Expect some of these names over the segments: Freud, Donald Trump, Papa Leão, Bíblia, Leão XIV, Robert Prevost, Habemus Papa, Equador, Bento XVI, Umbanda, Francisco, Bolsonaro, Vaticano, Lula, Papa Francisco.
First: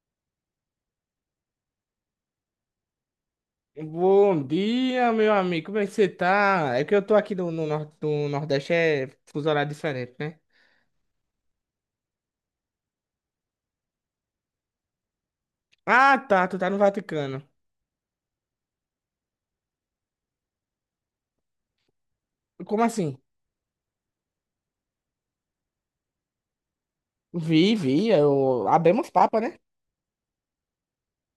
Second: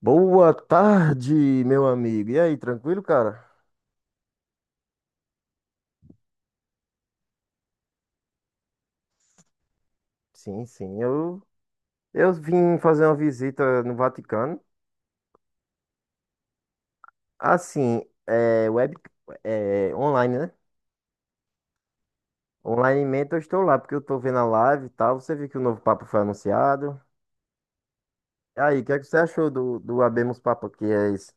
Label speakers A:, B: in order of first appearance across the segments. A: Boa tarde, meu amigo. E aí, tranquilo, cara?
B: Bom dia, meu amigo. Como é que você tá? É que eu tô aqui no Nordeste, é fuso horário diferente, né?
A: Sim, sim. Eu vim fazer uma visita no Vaticano.
B: Ah, tá. Tu tá no Vaticano.
A: Assim, é, web, é, online, né?
B: Como assim?
A: Online eu estou lá, porque eu estou vendo a live e tal. Você viu que o novo Papa foi anunciado.
B: Vi, vi.
A: E aí, o que é que
B: Abemos
A: você
B: papo,
A: achou
B: né?
A: do Habemus Papa, que é isso?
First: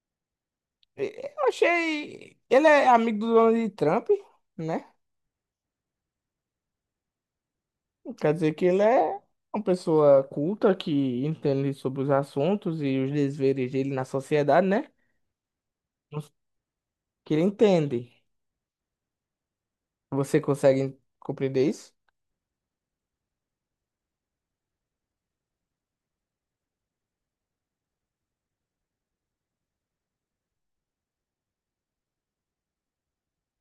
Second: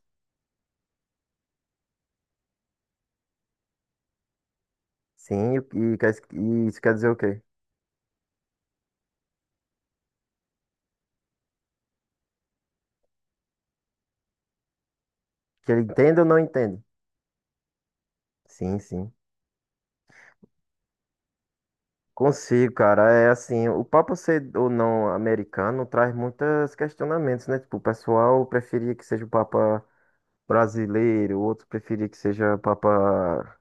B: Eu achei. Ele é amigo do Donald Trump, né?
A: Sim, e, isso quer dizer o quê?
B: Quer dizer que ele é uma pessoa culta que entende sobre os assuntos e os desveres dele na sociedade, né?
A: Que ele entende ou não entende?
B: Que ele entende.
A: Sim, sim.
B: Você consegue compreender isso?
A: Consigo, cara. É assim, o papo ser ou não americano traz muitos questionamentos, né? Tipo, o pessoal preferia que seja o Papa brasileiro, outros preferia que seja o Papa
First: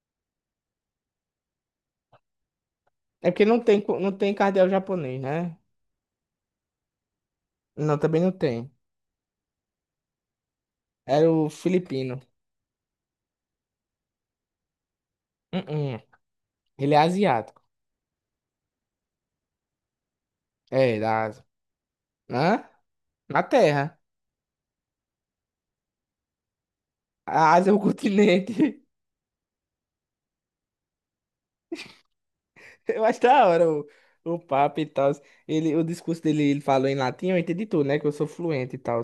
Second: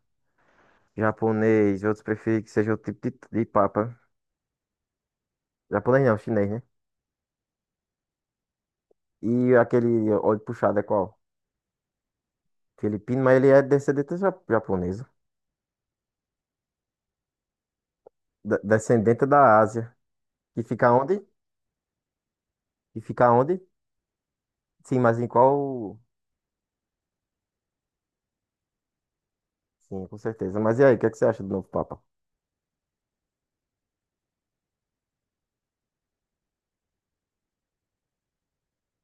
A: japonês, outros preferia que seja outro tipo
B: É
A: de,
B: porque
A: de Papa.
B: não tem cardeal japonês, né?
A: Japonês não, chinês, né?
B: Não, também não tem.
A: E aquele olho puxado é qual?
B: Era o filipino.
A: Filipino, mas ele é descendente japonesa,
B: Uh-uh. Ele é asiático.
A: descendente da Ásia. E fica
B: É,
A: onde?
B: da Ásia. Hã?
A: E fica
B: Na
A: onde?
B: Terra.
A: Sim, mas em qual?
B: A Ásia é o continente.
A: Sim, com certeza. Mas e aí, o que é que você acha do novo Papa?
B: Eu acho da hora o papo e tal. Ele, o discurso dele, ele falou em latim, eu entendi tudo, né? Que eu sou fluente e tal.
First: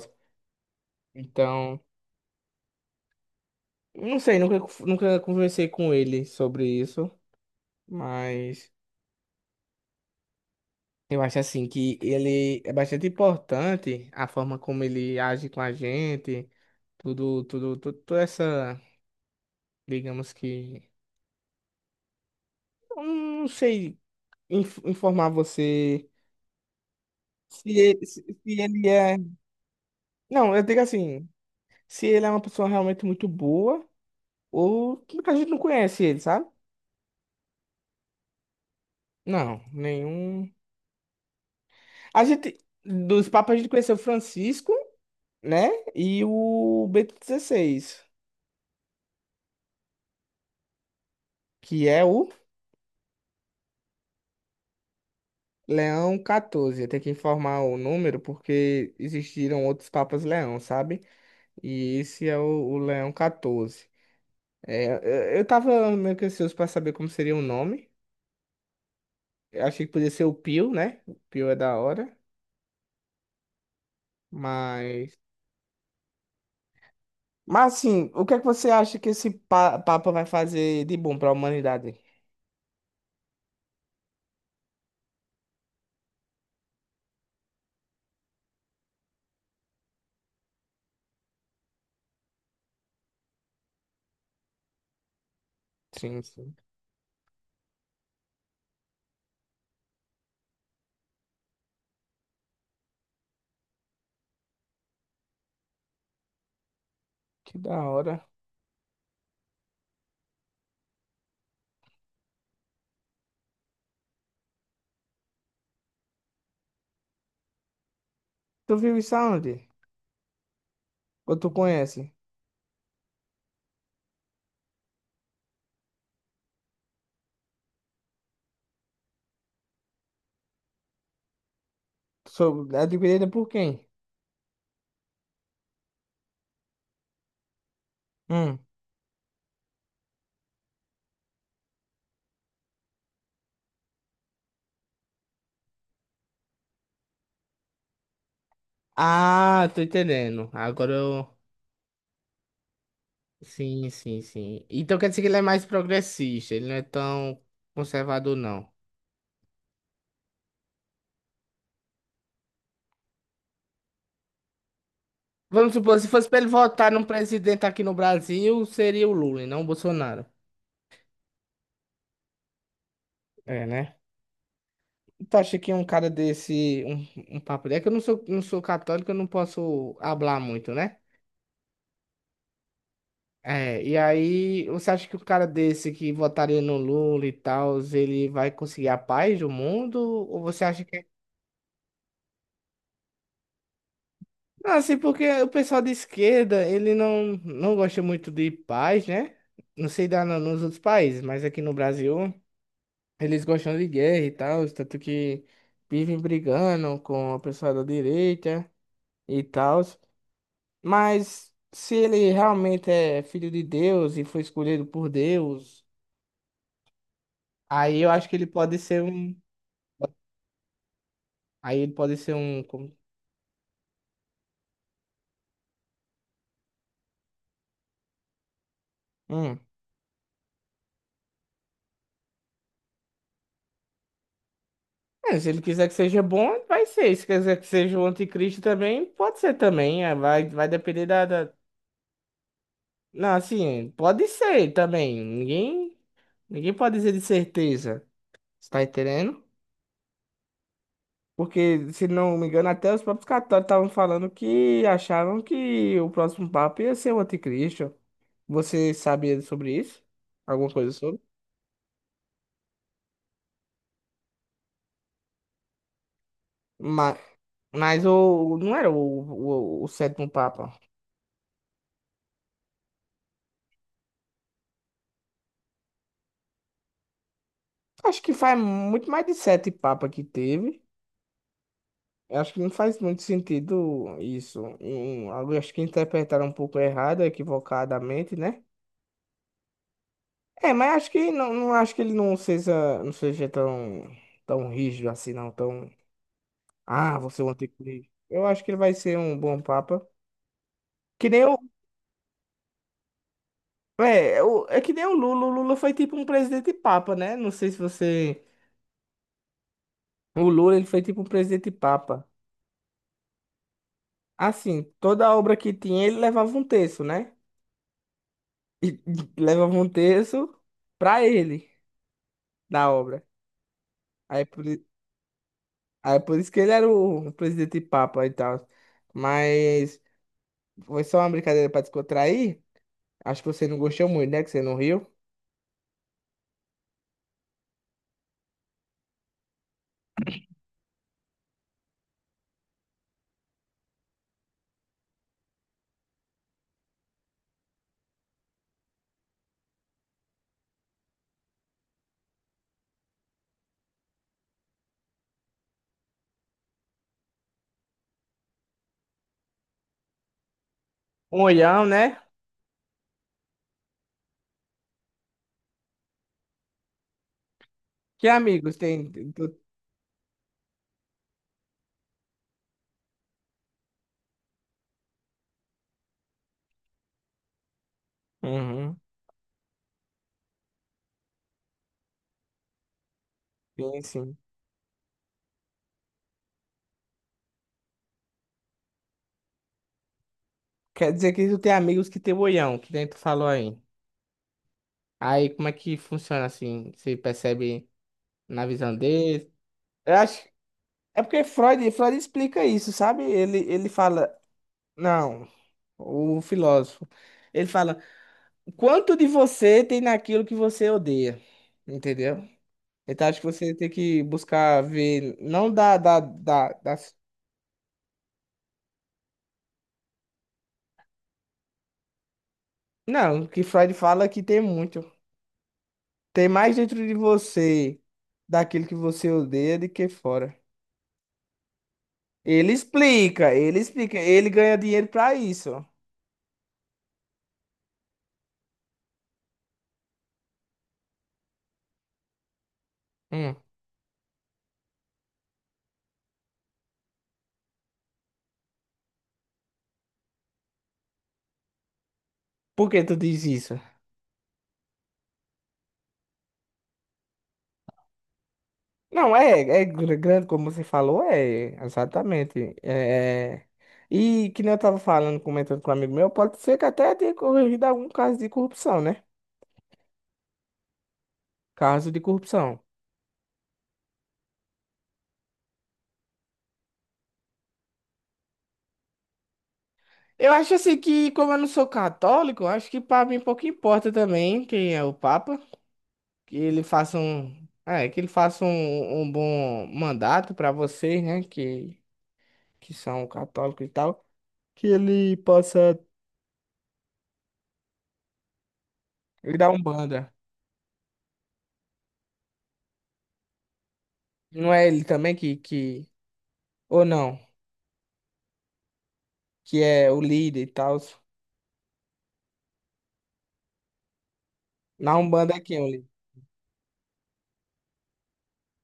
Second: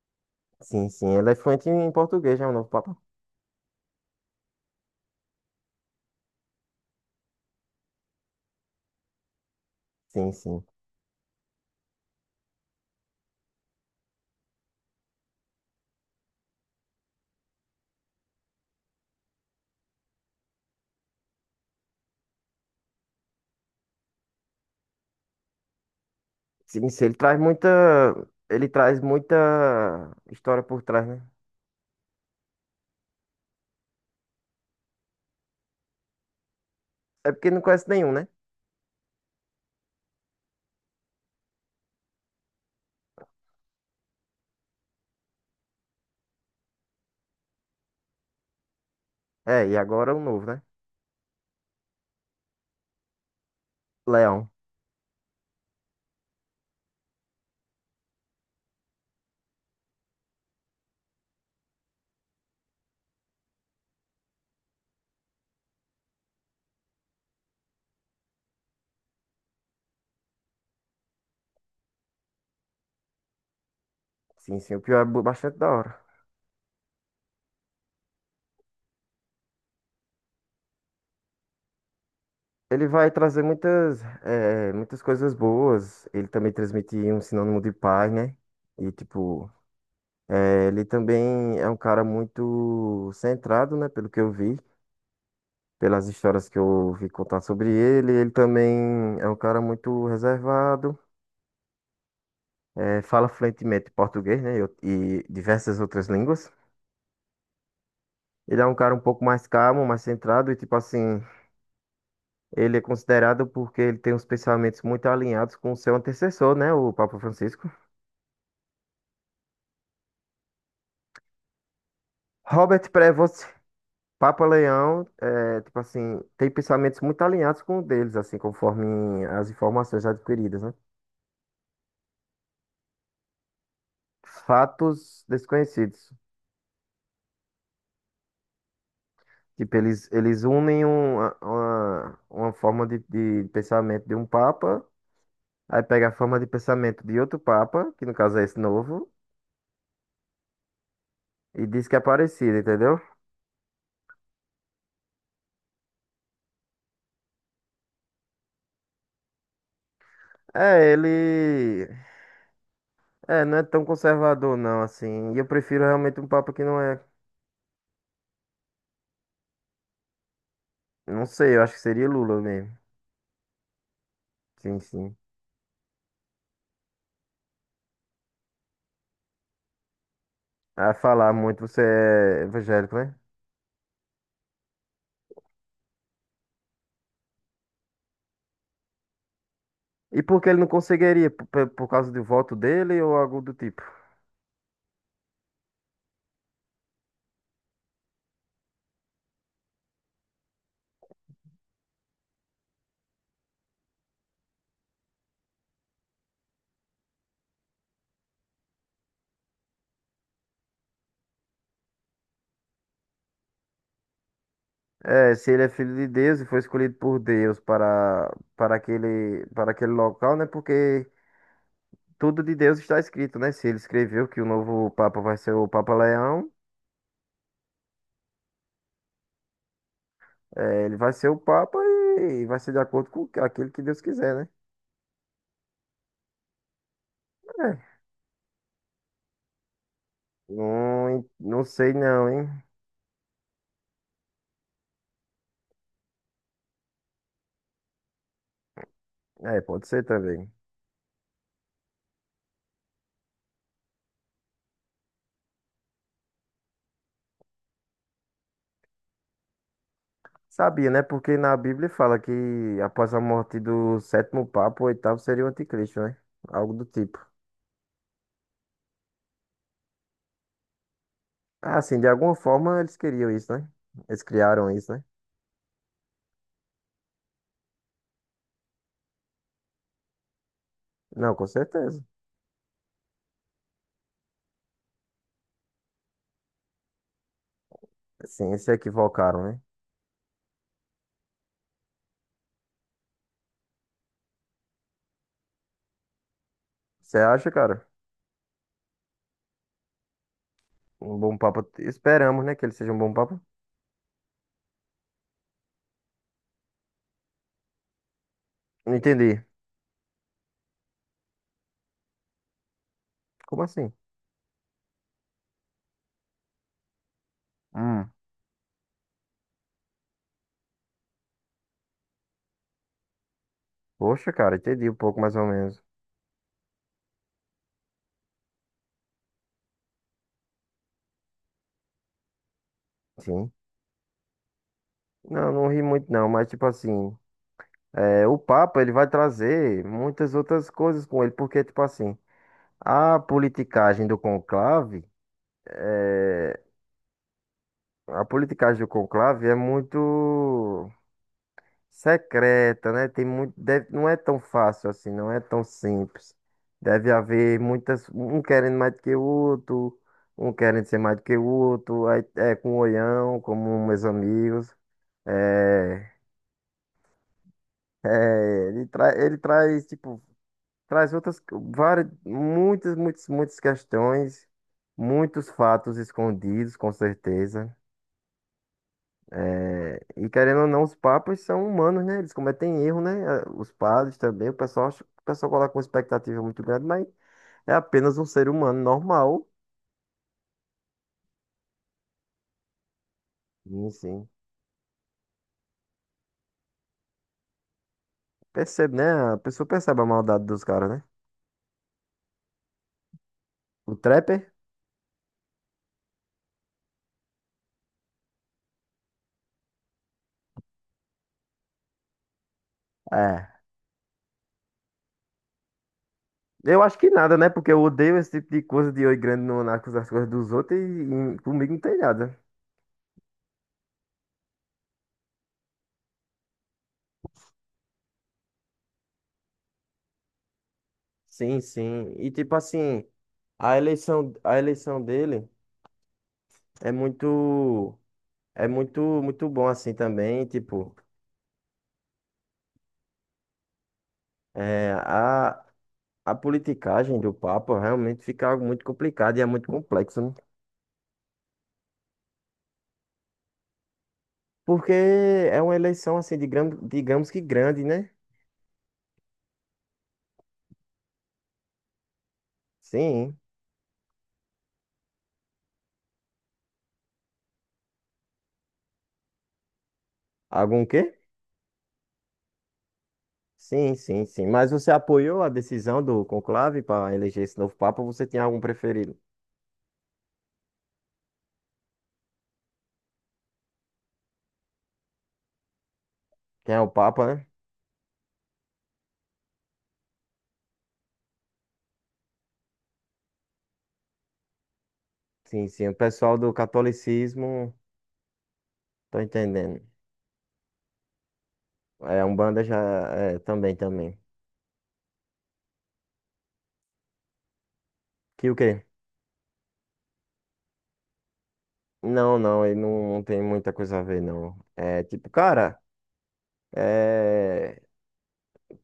A: Sim, sim. Ele é fluente
B: Então,
A: em português, é o novo Papa.
B: não sei, nunca conversei com ele sobre isso, mas
A: Sim, sim.
B: eu acho assim que ele é bastante importante a forma como ele age com a gente, tudo, tudo, tudo, toda essa, digamos que. Eu não sei informar você
A: Sim, sim. Ele traz
B: se ele, se
A: muita.
B: se
A: Ele
B: ele
A: traz
B: é.
A: muita
B: Não,
A: história
B: eu digo
A: por trás, né?
B: assim, se ele é uma pessoa realmente muito boa ou que a gente não conhece ele, sabe?
A: É porque não conhece nenhum, né?
B: Não, nenhum. A gente, dos papas, a gente conheceu o Francisco, né? E o Bento XVI,
A: É, e agora o novo, né?
B: que é o
A: Leão.
B: Leão XIV. Eu tenho que informar o número porque existiram outros papas Leão, sabe? E esse é o Leão XIV. É, eu tava meio que ansioso pra saber como seria o nome. Eu achei que podia ser o Pio, né? O Pio é da hora,
A: Sim, sim. O pior é
B: mas.
A: bastante da hora.
B: Mas, assim, o que é que você acha que esse Papa vai fazer de bom pra humanidade?
A: Ele vai trazer muitas, muitas coisas boas. Ele também transmite um sinônimo de paz, né? E, tipo, ele também é um cara muito centrado, né? Pelo que eu vi, pelas
B: Sim,
A: histórias
B: sim.
A: que eu ouvi contar sobre ele. Ele também é um cara muito reservado, fala fluentemente português, né, e diversas outras línguas.
B: Que da hora.
A: Ele é um cara um pouco mais calmo, mais centrado, e tipo assim, ele é considerado porque ele tem uns pensamentos muito alinhados com o seu antecessor, né, o Papa Francisco.
B: Tu viu isso aonde? Ou tu conhece?
A: Robert Prevost, Papa Leão, é, tipo assim, tem pensamentos muito alinhados com o deles, assim, conforme as informações adquiridas, né?
B: Sou adquirida por quem?
A: Fatos desconhecidos.
B: Hum.
A: Tipo, eles unem uma forma de pensamento de um papa, aí pega a forma de pensamento de outro papa, que no caso é esse novo,
B: Ah, tô entendendo.
A: e diz que é parecido, entendeu?
B: Sim, sim, sim. Então quer dizer que ele é mais progressista, ele não é tão conservador, não.
A: É, ele. É, não é tão conservador, não, assim. E eu
B: Vamos
A: prefiro
B: supor, se
A: realmente um
B: fosse para ele
A: papa que não
B: votar
A: é.
B: num presidente aqui no Brasil, seria o Lula e não o Bolsonaro.
A: Não sei, eu acho que seria Lula mesmo.
B: É, né?
A: Sim, sim.
B: Tu acha que um cara desse, um papo desse, é que eu não sou católico, eu não posso hablar muito,
A: A
B: né?
A: falar muito, você é evangélico, né?
B: É, e aí, você acha que o cara desse que votaria no Lula e tal, ele vai conseguir a paz do mundo?
A: E por
B: Ou
A: que ele
B: você
A: não
B: acha que.
A: conseguiria? Por causa do voto dele ou algo do tipo?
B: Não, assim, porque o pessoal de esquerda, ele não gosta muito de paz, né? Não sei dar nos outros países, mas aqui no Brasil. Eles gostam de guerra e tal, tanto que vivem brigando com a pessoa da direita e tal. Mas se ele realmente é filho de Deus e foi escolhido por
A: É, se ele é
B: Deus,
A: filho de Deus e foi escolhido por Deus
B: aí eu acho
A: para,
B: que ele
A: para
B: pode ser um.
A: aquele, para aquele local, né? Porque
B: Aí ele pode ser
A: tudo de
B: um.
A: Deus está escrito, né? Se ele escreveu que o novo Papa vai ser o Papa Leão,
B: Hum.
A: é, ele vai ser o Papa e vai ser de acordo com aquilo que Deus quiser, né?
B: É, se ele quiser que seja bom, vai ser. Se quiser que
A: É,
B: seja o anticristo também, pode ser também. Vai depender
A: não,
B: da, da-
A: não sei não, hein?
B: Não, assim, pode ser também. Ninguém pode dizer de certeza. Você tá entendendo?
A: É, pode ser também.
B: Porque, se não me engano, até os próprios católicos estavam falando que achavam que o próximo Papa ia ser o anticristo. Você sabia sobre isso? Alguma
A: Sabia,
B: coisa
A: né?
B: sobre?
A: Porque na Bíblia fala que após a morte do sétimo Papa, o oitavo seria o anticristo, né? Algo do tipo.
B: Mas, mas não era o sétimo Papa.
A: Ah, assim, de alguma forma eles queriam isso, né? Eles criaram isso, né?
B: Acho que faz muito mais de sete papas que teve.
A: Não, com certeza.
B: Eu acho que não faz muito sentido isso. Eu acho que interpretaram um pouco errado, equivocadamente,
A: Sim,
B: né?
A: se equivocaram, né?
B: É, mas acho que não acho que ele não seja, tão rígido assim, não. Tão
A: Você
B: Ah, você é o
A: acha, cara?
B: anticristo. Eu acho que ele vai ser um bom papa.
A: Um
B: Que
A: bom
B: nem o,
A: papa. Esperamos, né? Que ele seja um bom papa.
B: que nem o Lula. O Lula foi tipo um presidente papa, né? Não sei se você.
A: Não entendi.
B: O Lula, ele foi tipo um presidente papa.
A: Como assim?
B: Assim, toda obra que tinha, ele levava um terço, né?
A: Hum.
B: E levava um terço pra ele da obra.
A: Poxa,
B: Aí é
A: cara,
B: por, i-
A: entendi um pouco mais ou menos.
B: aí é por isso que ele era o presidente papa e tal. Mas foi só uma brincadeira pra descontrair. Acho que
A: Sim.
B: você não gostou muito, né? Que você não riu.
A: Não, não ri muito não, mas tipo assim, é, o Papa ele vai trazer muitas outras coisas com ele, porque tipo assim, a politicagem do conclave, é, a politicagem do conclave é muito secreta, né? Tem muito, não é tão fácil assim, não é tão simples. Deve haver muitas, um querendo mais do que o outro, um querendo ser mais do que
B: Um
A: o
B: olhão,
A: outro,
B: né?
A: aí é com o olhão, como meus amigos. É,
B: Que
A: é,
B: amigos
A: ele,
B: tem?
A: tra, ele traz, tipo, traz outras, várias, muitas, muitas, muitas questões, muitos fatos escondidos, com certeza.
B: Uhum,
A: E querendo ou não, os papas são humanos, né? Eles cometem erro, né? Ah, os
B: sim,
A: padres
B: sim.
A: também, o pessoal acha, o pessoal coloca uma expectativa muito grande, mas é apenas um ser humano normal.
B: Quer dizer que tu tem amigos que tem boião, que nem tu falou aí.
A: Sim, sim.
B: Aí como é que funciona assim? Você percebe na
A: Percebe,
B: visão
A: né? A
B: dele?
A: pessoa percebe a
B: Eu
A: maldade
B: acho.
A: dos caras, né?
B: É porque Freud explica isso, sabe? Ele
A: O
B: fala.
A: Trapper?
B: Não, o filósofo. Ele fala: quanto de você tem naquilo que você odeia? Entendeu? Então acho que
A: É.
B: você tem que buscar ver. Não da, da, da,
A: Eu acho que
B: das-
A: nada, né? Porque eu odeio esse tipo de coisa de oi grande no, nas coisas dos outros e comigo não tem nada.
B: Não, que Freud fala que tem muito. Tem mais dentro de você daquilo que você odeia do que fora.
A: Sim, sim. E tipo
B: Ele
A: assim,
B: explica,
A: a
B: ele explica,
A: eleição,
B: ele
A: a
B: ganha
A: eleição
B: dinheiro pra
A: dele
B: isso.
A: é muito, muito bom assim também, tipo.
B: Hum.
A: É, a politicagem do Papa realmente fica algo muito complicado e é muito complexo, né?
B: Por que tu diz isso?
A: Porque é uma eleição, assim, de gran- digamos que grande, né?
B: Não, grande, como você falou, é, exatamente.
A: Sim.
B: É, e que nem eu tava falando, comentando com um amigo meu, pode ser que até tenha corrigido algum caso de corrupção, né?
A: Algum quê?
B: Caso de corrupção.
A: Sim, sim, sim. Mas você apoiou a decisão do conclave para eleger esse novo Papa, ou você tem algum preferido?
B: Eu acho assim que, como eu não sou católico, eu acho que pra mim pouco importa também quem é o Papa. Que
A: Quem é
B: ele
A: o
B: faça
A: Papa, né?
B: um bom mandato para vocês, né, que são católicos e tal, que ele
A: Sim, sim. O
B: possa
A: pessoal do catolicismo, tô
B: ir dar
A: entendendo.
B: Umbanda.
A: É, a Umbanda já é, também, também.
B: Não é ele também que, ou não,
A: Que o quê?
B: que é o líder e tal.
A: Não, não, ele não, não tem muita coisa a ver, não. É
B: Na
A: tipo,
B: Umbanda é
A: cara.
B: quem é o líder?
A: É.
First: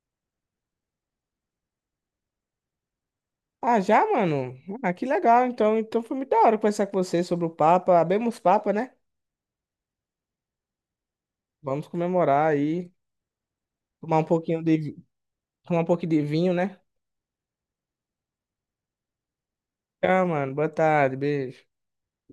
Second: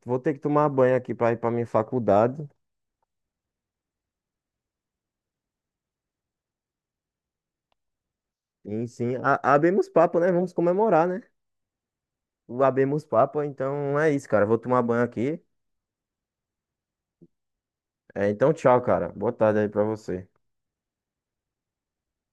A: Vou ter que tomar banho aqui pra ir pra minha faculdade.
B: Ah, já, mano? Ah, que legal. Então foi muito da hora conversar com você sobre o Papa. Abemos Papa,
A: E
B: né?
A: sim, abemos papo, né? Vamos comemorar, né?
B: Vamos comemorar
A: O
B: aí,
A: abemos papo, então é
B: tomar um
A: isso, cara. Vou
B: pouquinho de,
A: tomar banho
B: vi-
A: aqui.
B: tomar um pouquinho de vinho, né?
A: É, então, tchau, cara. Boa tarde aí pra
B: Tá,
A: você.
B: mano. Boa tarde, beijo.